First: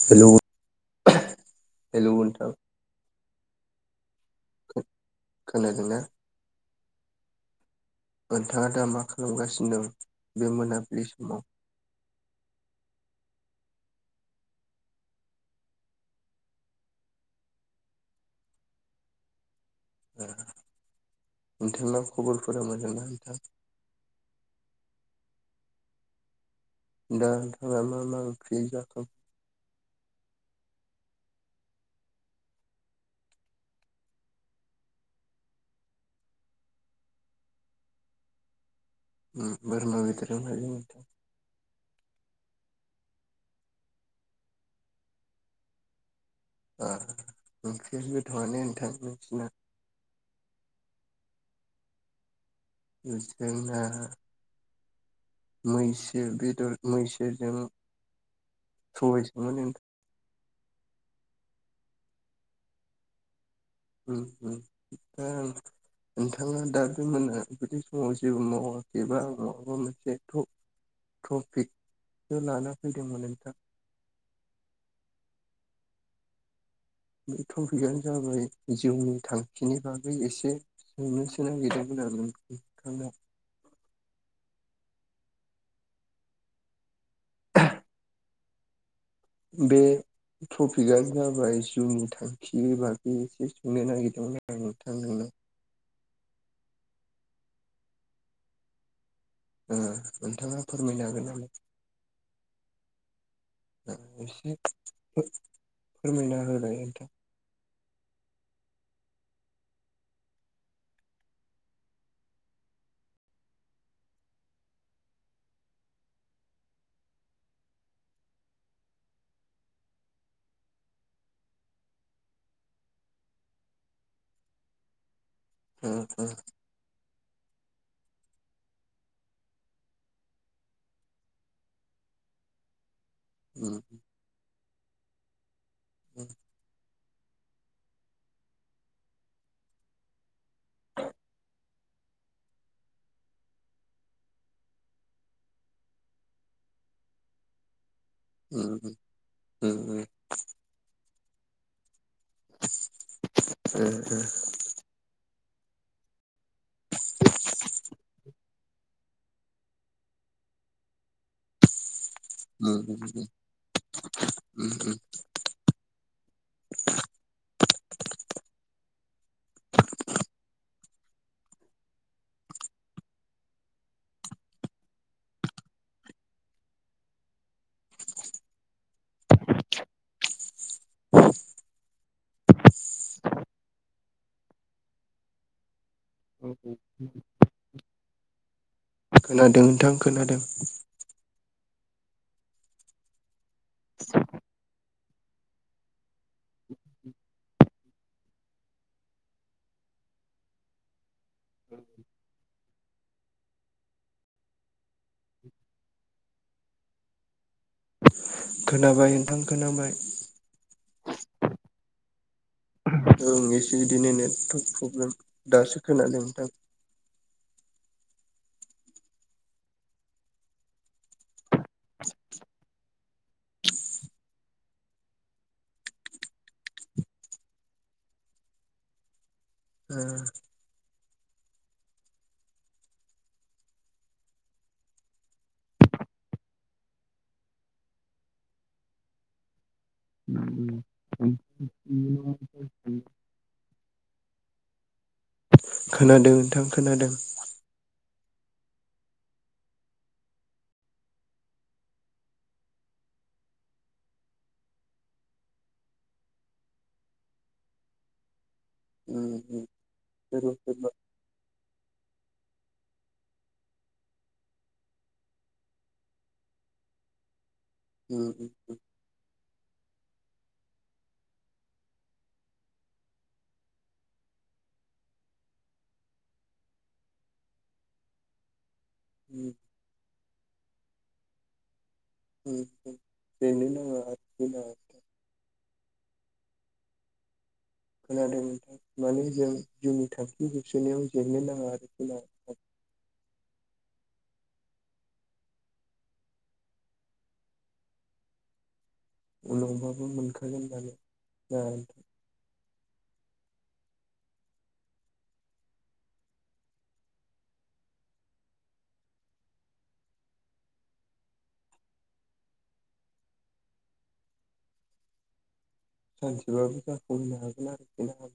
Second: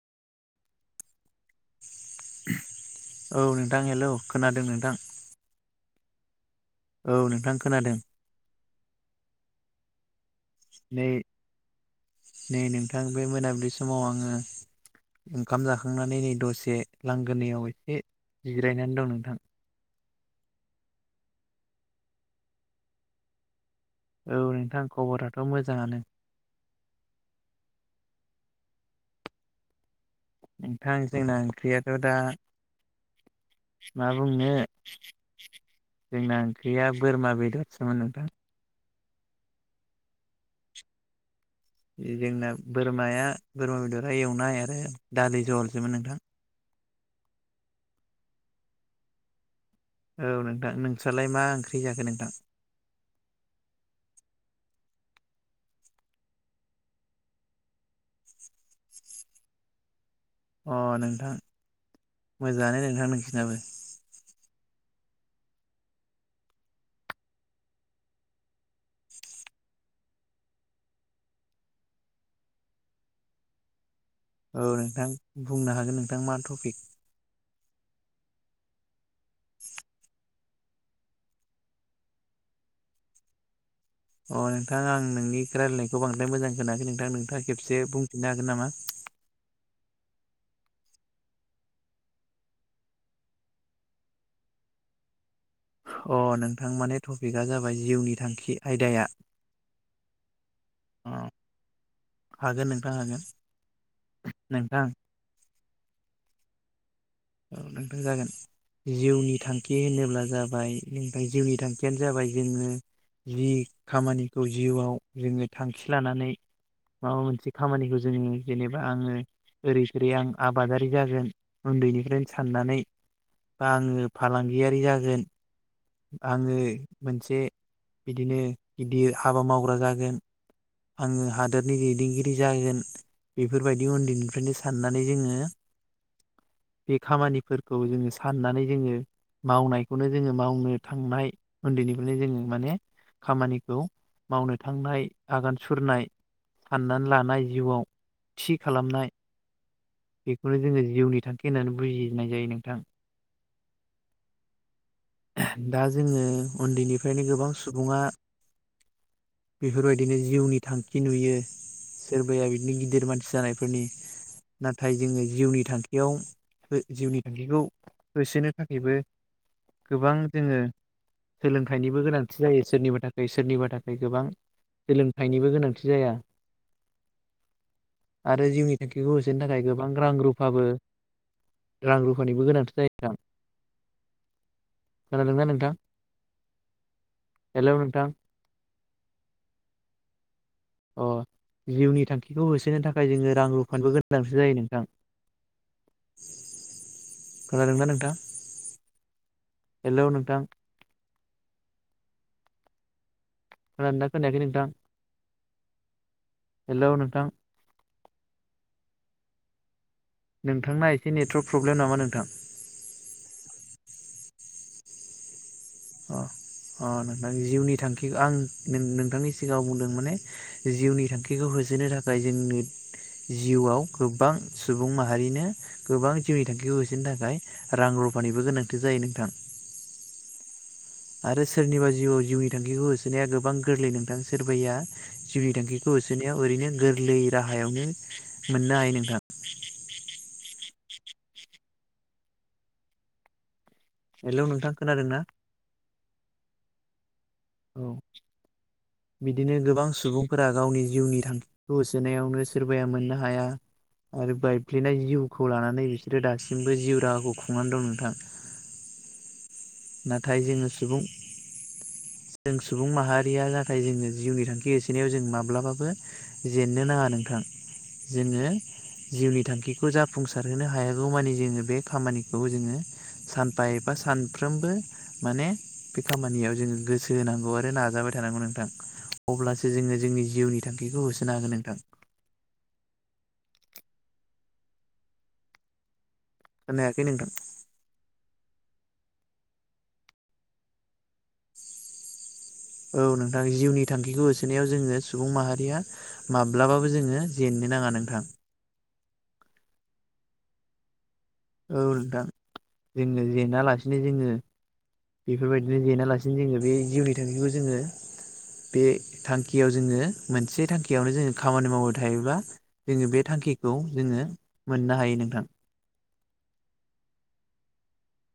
हेल' hello नोंथां औ नोंथां हेल' खोनादों नोंथां खोनादोंना औ नोंथां खोनादों नोंथाङा दा मा खालामगासिनो दं बे नै मोनाबिलि समाव नै नोंथां बे मोनाबिलि समाव आङो ओंखाम जाखांनानै नै दसे लांगोनैयाव एसे जिरायनानै दं नोंथां [unintelligible] नोंथांनाव खबरफोरा मोजां ना नोंथां [unintelligible] औ नोंथां खबराथ' मोजाङानो [unintelligible] दाथाङा मा मा ओंख्रि जाखो [unintelligible] नोंथां जोंना ओंख्रियाथ' दा [unintelligible] माबनो [unintelligible] जोंना ओंख्रिया बोरमा बेदरसोमोन नोंथां [inaudible] जोंना बोरमाया बोरमा बेदरा एवनाय आरो दालि जहलसोमोन नोंथां। ओंख्रि गोथावआनो नोंथां नोंसिना। औ नोंथां नोंस्रालाय मा ओंख्रि जाखो नोंथां? [inaudible] मैसो बेदर मैसोजों सबायसो मोन नोंथां अ नोंथां मोजाङानो नोंथां नोंसिनाबो। [inaudible] नोंथाङा दा बे मोन बेदि समाव जेबो मावाखैबा आं मावाबा मोनसे एथ' टफिखखौ लाना फैदोंमोन नोंथां। औ नोंथां बुंनो हागोन नोंथां मा टपिक? बे टपिकआनो जाबाय जिउनि थांखिनि बागै एसे [inaudible] अ नोंथां आं नोंनि रायलायनायखौ बांद्राय मोजां खोनाखै नोंथां नोंथाङा खेबसे बुंफिननो हागोन नामा? बे टपिकआ जाबाय जिउनि थांखि बागै एसे सोंनो नागिरदोंमोन आं नोंथांनाव [inaudible] अ नोंथां मानि टपिकआ जाबाय जिउनि थांखि आयदाया नोंथाङा फोरमायनो अ हागोन नामा? हागोन नोंथां। एसे नोंथां फोरमायना होलाय नोंथां औ नोंथां जागोन। जिउनि थांखि होनोब्ला जाबाय ओनिफ्राय जिउनि थांखियानो जाबाय जोङो जि खामानिखौ जिउआव जोङो थांखि लानानै माबा मोनसे खामानिखौ जोङो जेनेबा आङो ओरै ओरै आं आबादारि जागोन उन्दैनि ओफ्रायनो साननानै बा आङो फालांगियारि जागोन। ओ ओ आङो मोनसे बिदिनो गिदिर हाबा मावग्रा जागोन। आङो हादोरनि दैदेनगिरि जागोन। बेफोरबायदि उन्दैनिफ्रायनो साननानै जोङो [inaudible] बे खामानिफोरखौ जोङो साननानै जोङो मावनायखौनो जोङो मावनो थांनाय उन्दैनिफ्रायनो जोङो माने खामानिखौ मावनो थांनाय आगान सुरनाय साननानै लानाय जिउआव थि उम खालामनाय उम उम ओ बेखौनो जोङो जिउनि थांखि होननानै बुजिनाय जायो नोंथां। [inaudible] दा जोङो उन्दैनिफ्रायनो गोबां सुबुङा- बेफोरबायदिनो जिउनि थांखि नुयो। सोरबाया बिदिनो उम उम गिदिर उम मानसि जानायफोरनि नाथाय जोङो जिउनि थांखियाव जिउनि थांखिखौ होसोनो थाखायबो गोबां जोङो सोलोंथाइनिबो गोनांथि जायो सोरनिबा थाखाय सोरनिबा थाखाय गोबां सोलोंथाइनिबो गोनांथि जाया [inaudible] आरो जिउनि थांखिखौ होसोनो थाखाय गोबां रां रुफाबो रां रुफानिबो गोनांथि' जायोना [inaudible] खोनादोंना नोंथां उम हेल' नोंथां? खोनादों नोंथां खोनादों अ जिउनि थांखिखौ होसोनो थाखाय जोङो रां रुफानबो गोनांथि जायो नोंथां खोनादों ना नोंथां हेल' नोंथां खोनादों ना खोनायाखै नोंथां हेल' नोंथां खोनाबाय नोंथां खोनाबाय नोंथांना एसे नेटवर्क प्रब्लेम नामा नोंथां औ एसे बिदिनो नेटवर्क प्रब्लेम दासो खोनादों अ नोंथां अ नोंथांनि जिउनि थांखि आं नोंथांनि सिगाङाव बुंदों माने जिउनि थांखिखौ होसोनो थाखाय जोंनो जिउआव गोबां सुबुं माहारिनो गोबां जिउनि थांखिखौ होसोनो थाखाय रां रु रफानिबो गोनांथि जायो नोंथां [unintelligible] आरो सोरनिबा जिउआव जिउनि थांखिखौ होसोनाया गोबां गोरलै नोंथां सोरबाया जिउनि थांखिखौ होसोनायाव ओरैनो गोरलै राहायावनो मोननो हायो नोंथां [inaudible] हेलौ नोंथां खोनादों ना खोनादों नोंथां खोनादों औ बिदिनो गोबां सुबुंफोरा गावनि जिउनि थांखिखौ होसोनायावनो सोरबाया मोननो हाया आरो बायफ्लेनाय जिउखौ लानानै बिसोरो दासिमबो जिउ राहाखौ खुंनानै दं नोंथां उ नाथाय जोङो सुबुं [inaudible] जों सुबुं माहारिया नाथाय जोङो जिउनि थांखि होसोनायाव जों माब्लाबाबो जेननो नाङा नोंथां जोङो उम जिउनि थांखिखौ जाफुंसारहोनो हायागौ मानि जोङो बे खामानिखौ जोङो सानफा एफा सान फ्रोमबो माने बे खामानियाव जोङो गोसो होनांगौ आरो नाजाबाय थानांगौ नोंथां अब्लासो जोङो जोंनि जिउनि थांखिखौ होसोनो हागोन नोंथां [unintelligible] खोनायाखै नोंथां खोनादोंमोन माने जों जिउनि थांखि जोबसोननायाव जेन्नो नाङा आरो खोन औ नोंथां जिउनि थांखिखौ होसोनायाव जोङो सुबुं माहारिया माब्लाबाबो जोङो जेनो नाङा नोंथां उनावबाबो मोनखागोन जानो औ नोंथां जोंनो जेना लासिनो जोङो बेफोरबायदिनो जेना लासिनो जोङो बे जिउनि थांखिखौ जोङो बे थांखियाव जोङो मोनसे थांखियावनो जोङो खामानि मावबाय थायोब्लाा जोङो बे थांखि थांखिखौ जोङो मोननो हायो नोंथां सानसेबाबो जाफुंहैनो हागोन आरोखि ना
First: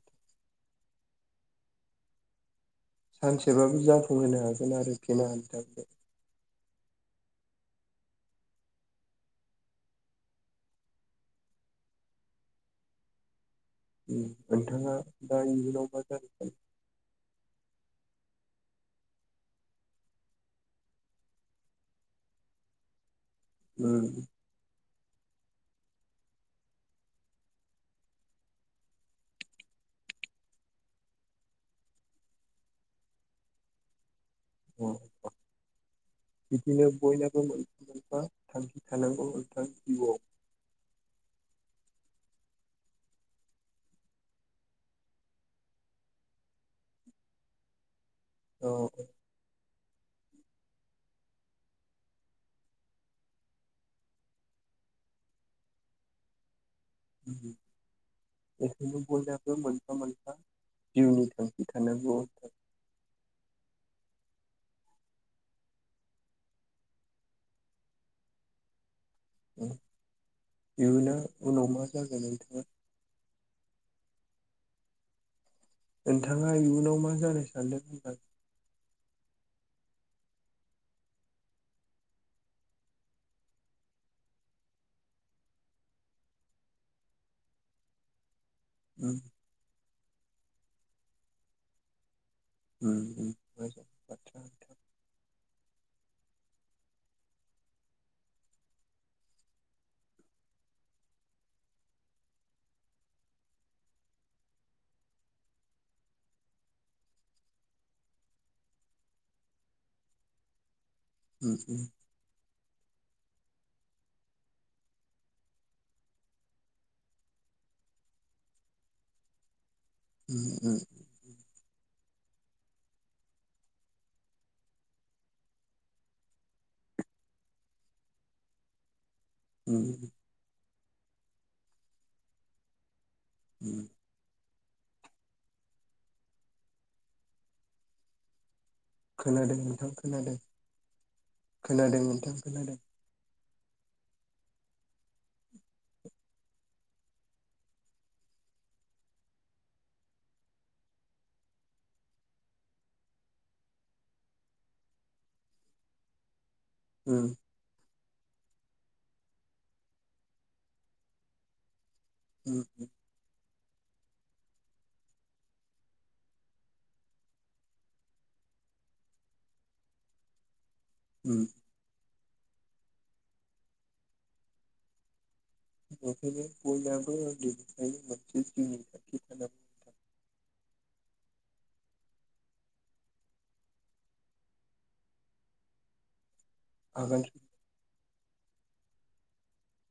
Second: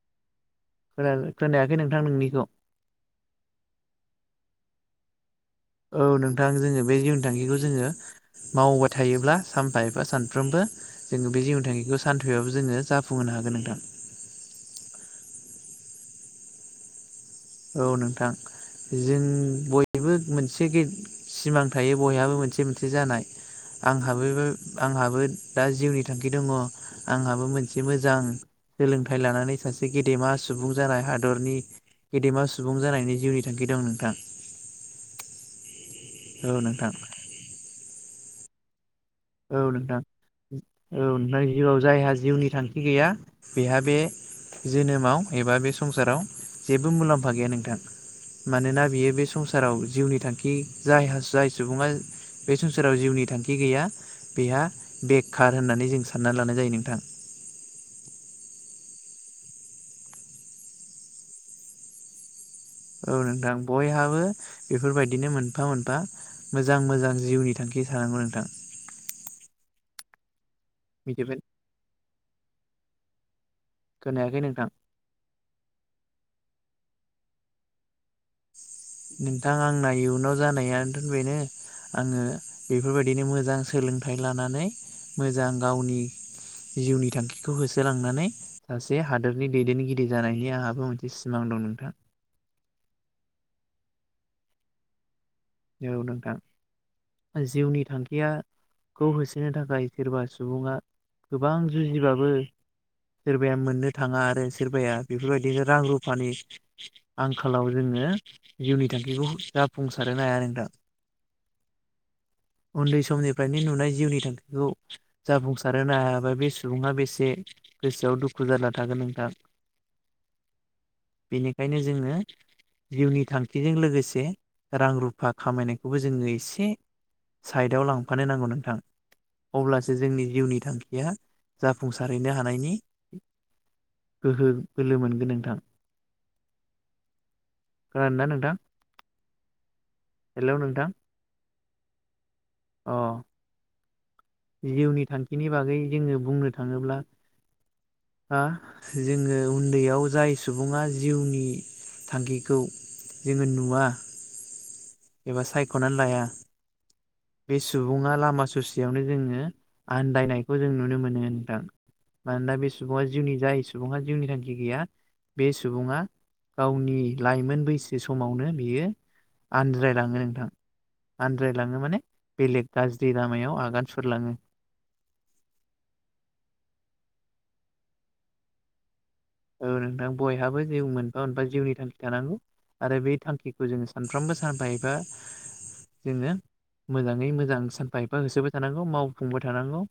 खोना-खोनायाखै नोंथां नोंनिखौ सानसेबाबो जाफुंहोनो हागोन आरो फिमानो औ नोंथां जोङो बे जिउनि थांखिखौ जोङो मावबाय थायोब्ला सानफा एफा सानफ्रोमबो जोङो बे जिउ थांखिखौ सानफैबाबो जोङो जाफुंहोनो हागोन नोंथां नोंथाङा दा इयुनाव मा जाजोबगोन औ नोंथां जों बयबो मोनसे सिमां थायो बयहाबो मोनसे मोनसे जानाय आंहाबोबो आंहाबो दा जिउनि थांखि दंङ आंहाबो मोनसे मोजां सोलोंथाइ लानानै सासे गेदेमा सुबुं जानाय हादरनि गेदेमा सुबुं जानायनि जिउनि थांखि दं नोंथां औ बिदिनो नोंथां बयनाबो मोनफा मोनफा थांखि थानांगौ औ नोंथा नोंथां जिउआव औ नोंथां जिउआव जायहा जिउनि थांखि गैया बेहा बे जोनोमाव एबा बे संसाराव जेबो मुलाम्फा गैया नोंथां औ मानोना बियो बे संसाराव जिउनि थांखि जाय हा जाय सुबुङा बे संसाराव जिउनि थांखि गैया बेहा बेखार होननानै जों सानना लानाय जायो नों [inaudible] बयानाबो मोनफा मोनफा जिउनि थांखि थानांगौ अथार औ नोंथां बयहाबो बेफोरबायदिनो मोनफा मोनफा मोजां मोजां जिउनि थांखि सानांगौ नोंथां मिथिबाय इयुनाव उनाव मा जागोन नोंथाङा खोनायाखै नोंथां नोंथाङा इयुनाव मा जानो सानदों होनबा नोंथां आंना इयुनाव जानायानोथ बेनो आङो बेफोरबायदिनो मोजां सोलोंथाइ लानानै मोजां गावनि जिउनि थांखिखौ होसोलांनानै सासे उम हादोरनि दैदेनगिरि जानायनि आंहाबो मोनसे सिमां दं नोंथां उम औ नोंथां जिउनि थांखिया खौ होसोनो थाखाय सोरबा सुबुङा गोबां जुजिब्लााबो सोरबाया मोननो थाङा आरो सोरबाया बेफोरबायदिनो रां रुफानि आंखालाव जोङो आङो जिउनि थांखिखौ जाफुंसारनो हाया नोंथां उम फफ्रायनो नुनाय जिउनि थांखिखौ जाफुंसारहो हायाबा बे सुबुङा बेसे गोसोआव दुखु खुजारला थागोन नोंथां उम बेनिखायनो जोङो जिउनि थांखिजों लोगोसे रां रु रुफा खामायनायखौबो जोङो एसे साइडआव लांफानो नांगौ नोंथां उम अब्लासो जोंनि जिउनि थांखिया जाफुंसारहैनो हानायनि उ ह बोलो मोनगोन नोंथां खोनादो ना नोंथां खोनादों नोंथां खोनादों हेलौ नोंथां खोनादों नोंथां खोनादों अ जिउनि थांखिनि बागै जोङो बुंनो थाङोब्ला हा जोङो उन्दैयाव जाय सुबुङा जिउनि थांखिखौ जोङो नुवा एबा सायख'नानै लाया उम बे सुबुङा लामा ससेयावनो जोङो आन्दायनायखौ जों नुनो मोनो नोंथां मानोना बे उम सुबुंआ जिउनि जाय सुबुङा जिउनि थांखि गैया बे सुबुङा गावनि लाइमोन बैसो समावनो बियो आनज्रायलाङो नोंथां उम आनन्द्रायलाङो माने बेलेग गाज्रि लामायाव आगान सुरलाङो [unintelligible] ओ नोंथां बयहाबो जिउ मोनफा मोनफा जिउनि थांखि थानांगौ आरो बे थांखिखौ जोंयो सानफ्रोमबो सानफा एबा [inaudible] [unintelligible] आगान मोजाङै सुर मोजां सानफा एफा होसोबाय थानांगौ मावफुंबाय थानांगौ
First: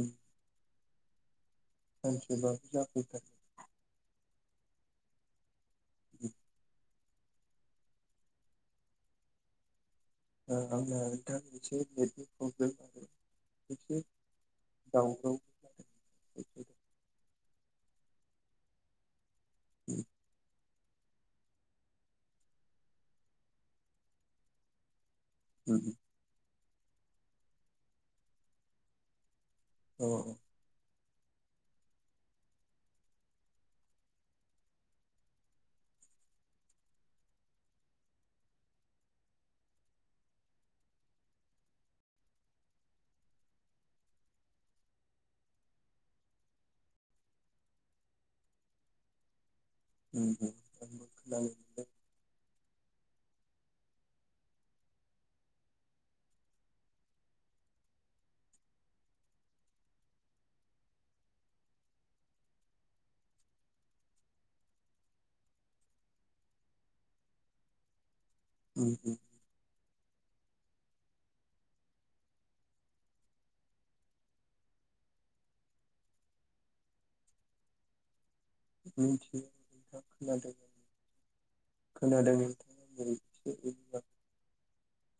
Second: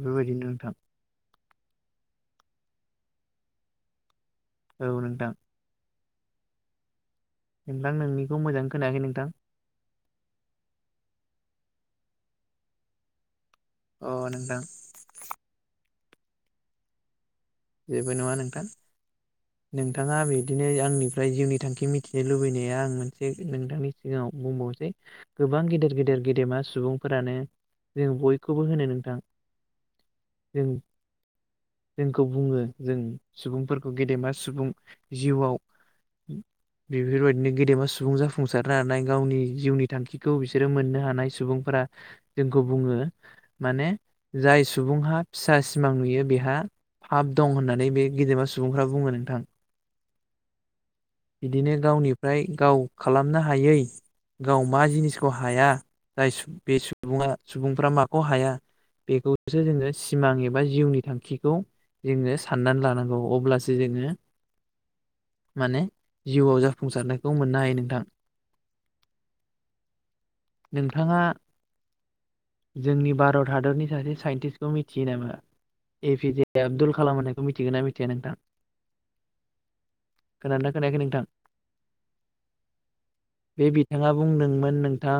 उम नोंथां [inaudible] औ नोंथां नोंथां नोंनिखौ मोजां खोनायाखै नोंथां ओ आंना नोंथां एसे नेथनि प्रब्लेम जादों एसे अ नोंथां दावउखौ जेबो नङा नोंथां नोंथाङा बिदिनो बिनो आंनिफ्राय जिउनि थांखि मिथिनो लुबैनाया आं मोनसे नोंथांनि सिगाङाव बुंबावनोसै गोबां गेदेर गेदेर गेदेमा सुबुंफोरानो जों बयखौबो होनो नोंथां औ ओ जों जोंखौ बुङो जों सुबुंफोरखौ गेदेमा सुबुं जिउआव उ बेफोरबायदिनो गेदेमा सुबुं जाफुंसारनो हानाय गावनि जिउनि थांखिखौ बिसोरो मोननो हानाय सुबुंफोरा फ्रा जोंखौ बुङो माने जाय सुबुंहा फिसा सिमां नुयो बेहा फाब दं होननानै बे गेदेमा सुबुंफ्रा बुङो नोंथां ओम ओम बिदिनो गावनिफ्राय गाव खालामनो हायै गाव मा जिनिसखौ हाया जाय बे सुबङा सुबुंफ्रा माखौ हाया बेखौसो जोङो सिमां एबा जिउनि थांखिखौ जोङो साननानै लानांगौ अब्लासो जोङो माने जिउआव जाफुंसारनायखौ मोननो हायो नोंथां ओ ओ नोंथाङा जोंनि भारत हादरनि सासे साइन्टिस्टखौ मिथियो नामा एपि जे आब्दुल कालाम होननायखौ मिथिगोन ना मिथिया नोंथां मिनथियो [unintelligible] खोनादोंना खोनायाखै नोंथां खोनादों नोंथाङाै नोथां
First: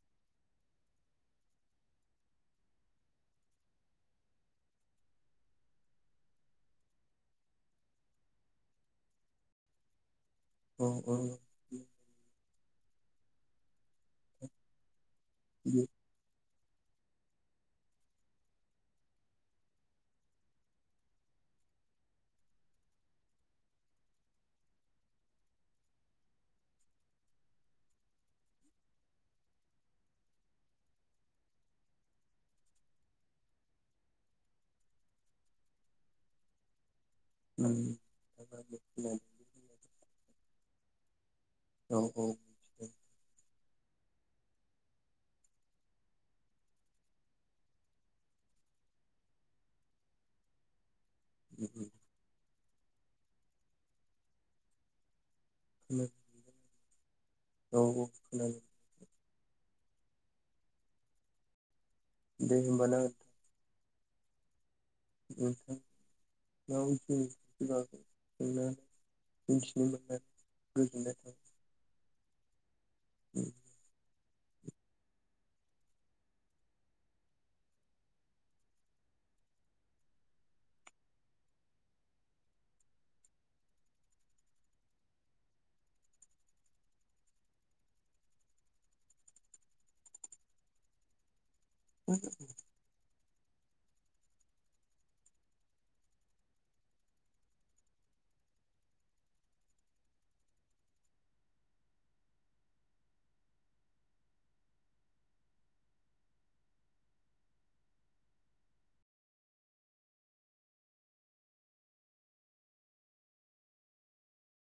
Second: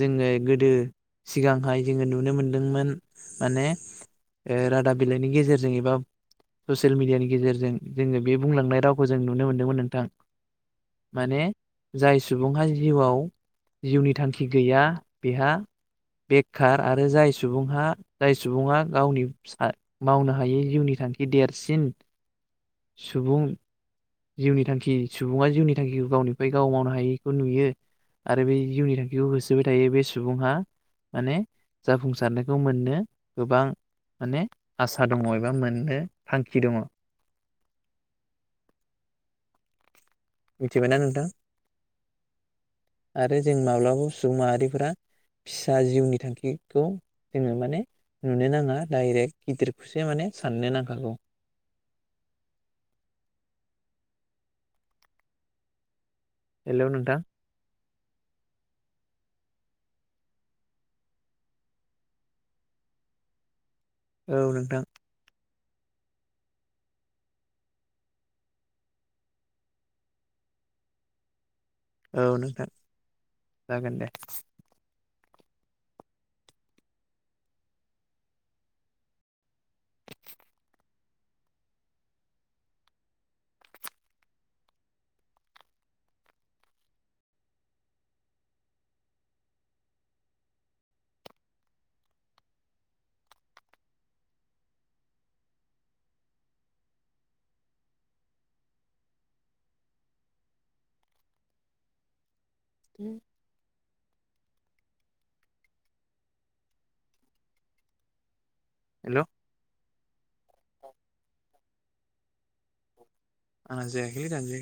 जोङो गोदो सिगांहाय जोङो नुनो मोनदोंमोन माने ओ रादाब बिलाइनि गेजेरजों एबा ससियेल मिडियानि गेजेरजों जोङो बे बुंलांनाय रावखौ जों नुनो मोन्दोंमोन नोंथां। उम माने जाय सुबुंहा जिउआव जिउनि थांखि गैया। बिहा बेखार आरो जाय सुबुंहा जाय सुबुङा गावनि मावनो हायै जिउनि थांखि देरसिन सुबुं जिउनि थांखि सुबुङा जिउनि थांखिखौ गावनिफ्राय गाव मावनो हायैखौ नुयो। आरो बे जिउनि थांखिखौ होसोबाय थायो बे सुबुंहा माने जाफुंसारनायखौ मोननो गोबां माने आसा दङ एबा मोननो थांखि दङ। [inaudible] मिथिबायना नोंथां? औ औ आरो जों माब्लाबाबो सुबुं माहारिफोरा। फिसा जिउनि थांखिखौ जोङो माने नुनो नाङा डाइरेक्ट गिदिरखौसो माने साननो नांखागौ उ उ हेलौ हेल' नोंथां। औ औ खोनायो। दे होमबाना। औ नोंथां। [unintelligible] मिथिनो मोननानै गोजोननाय थाबाय। औ नोंथां जागोन दे। [unintelligible] [unintelligible] हेलौ। आङा जायाखै दानजायाखै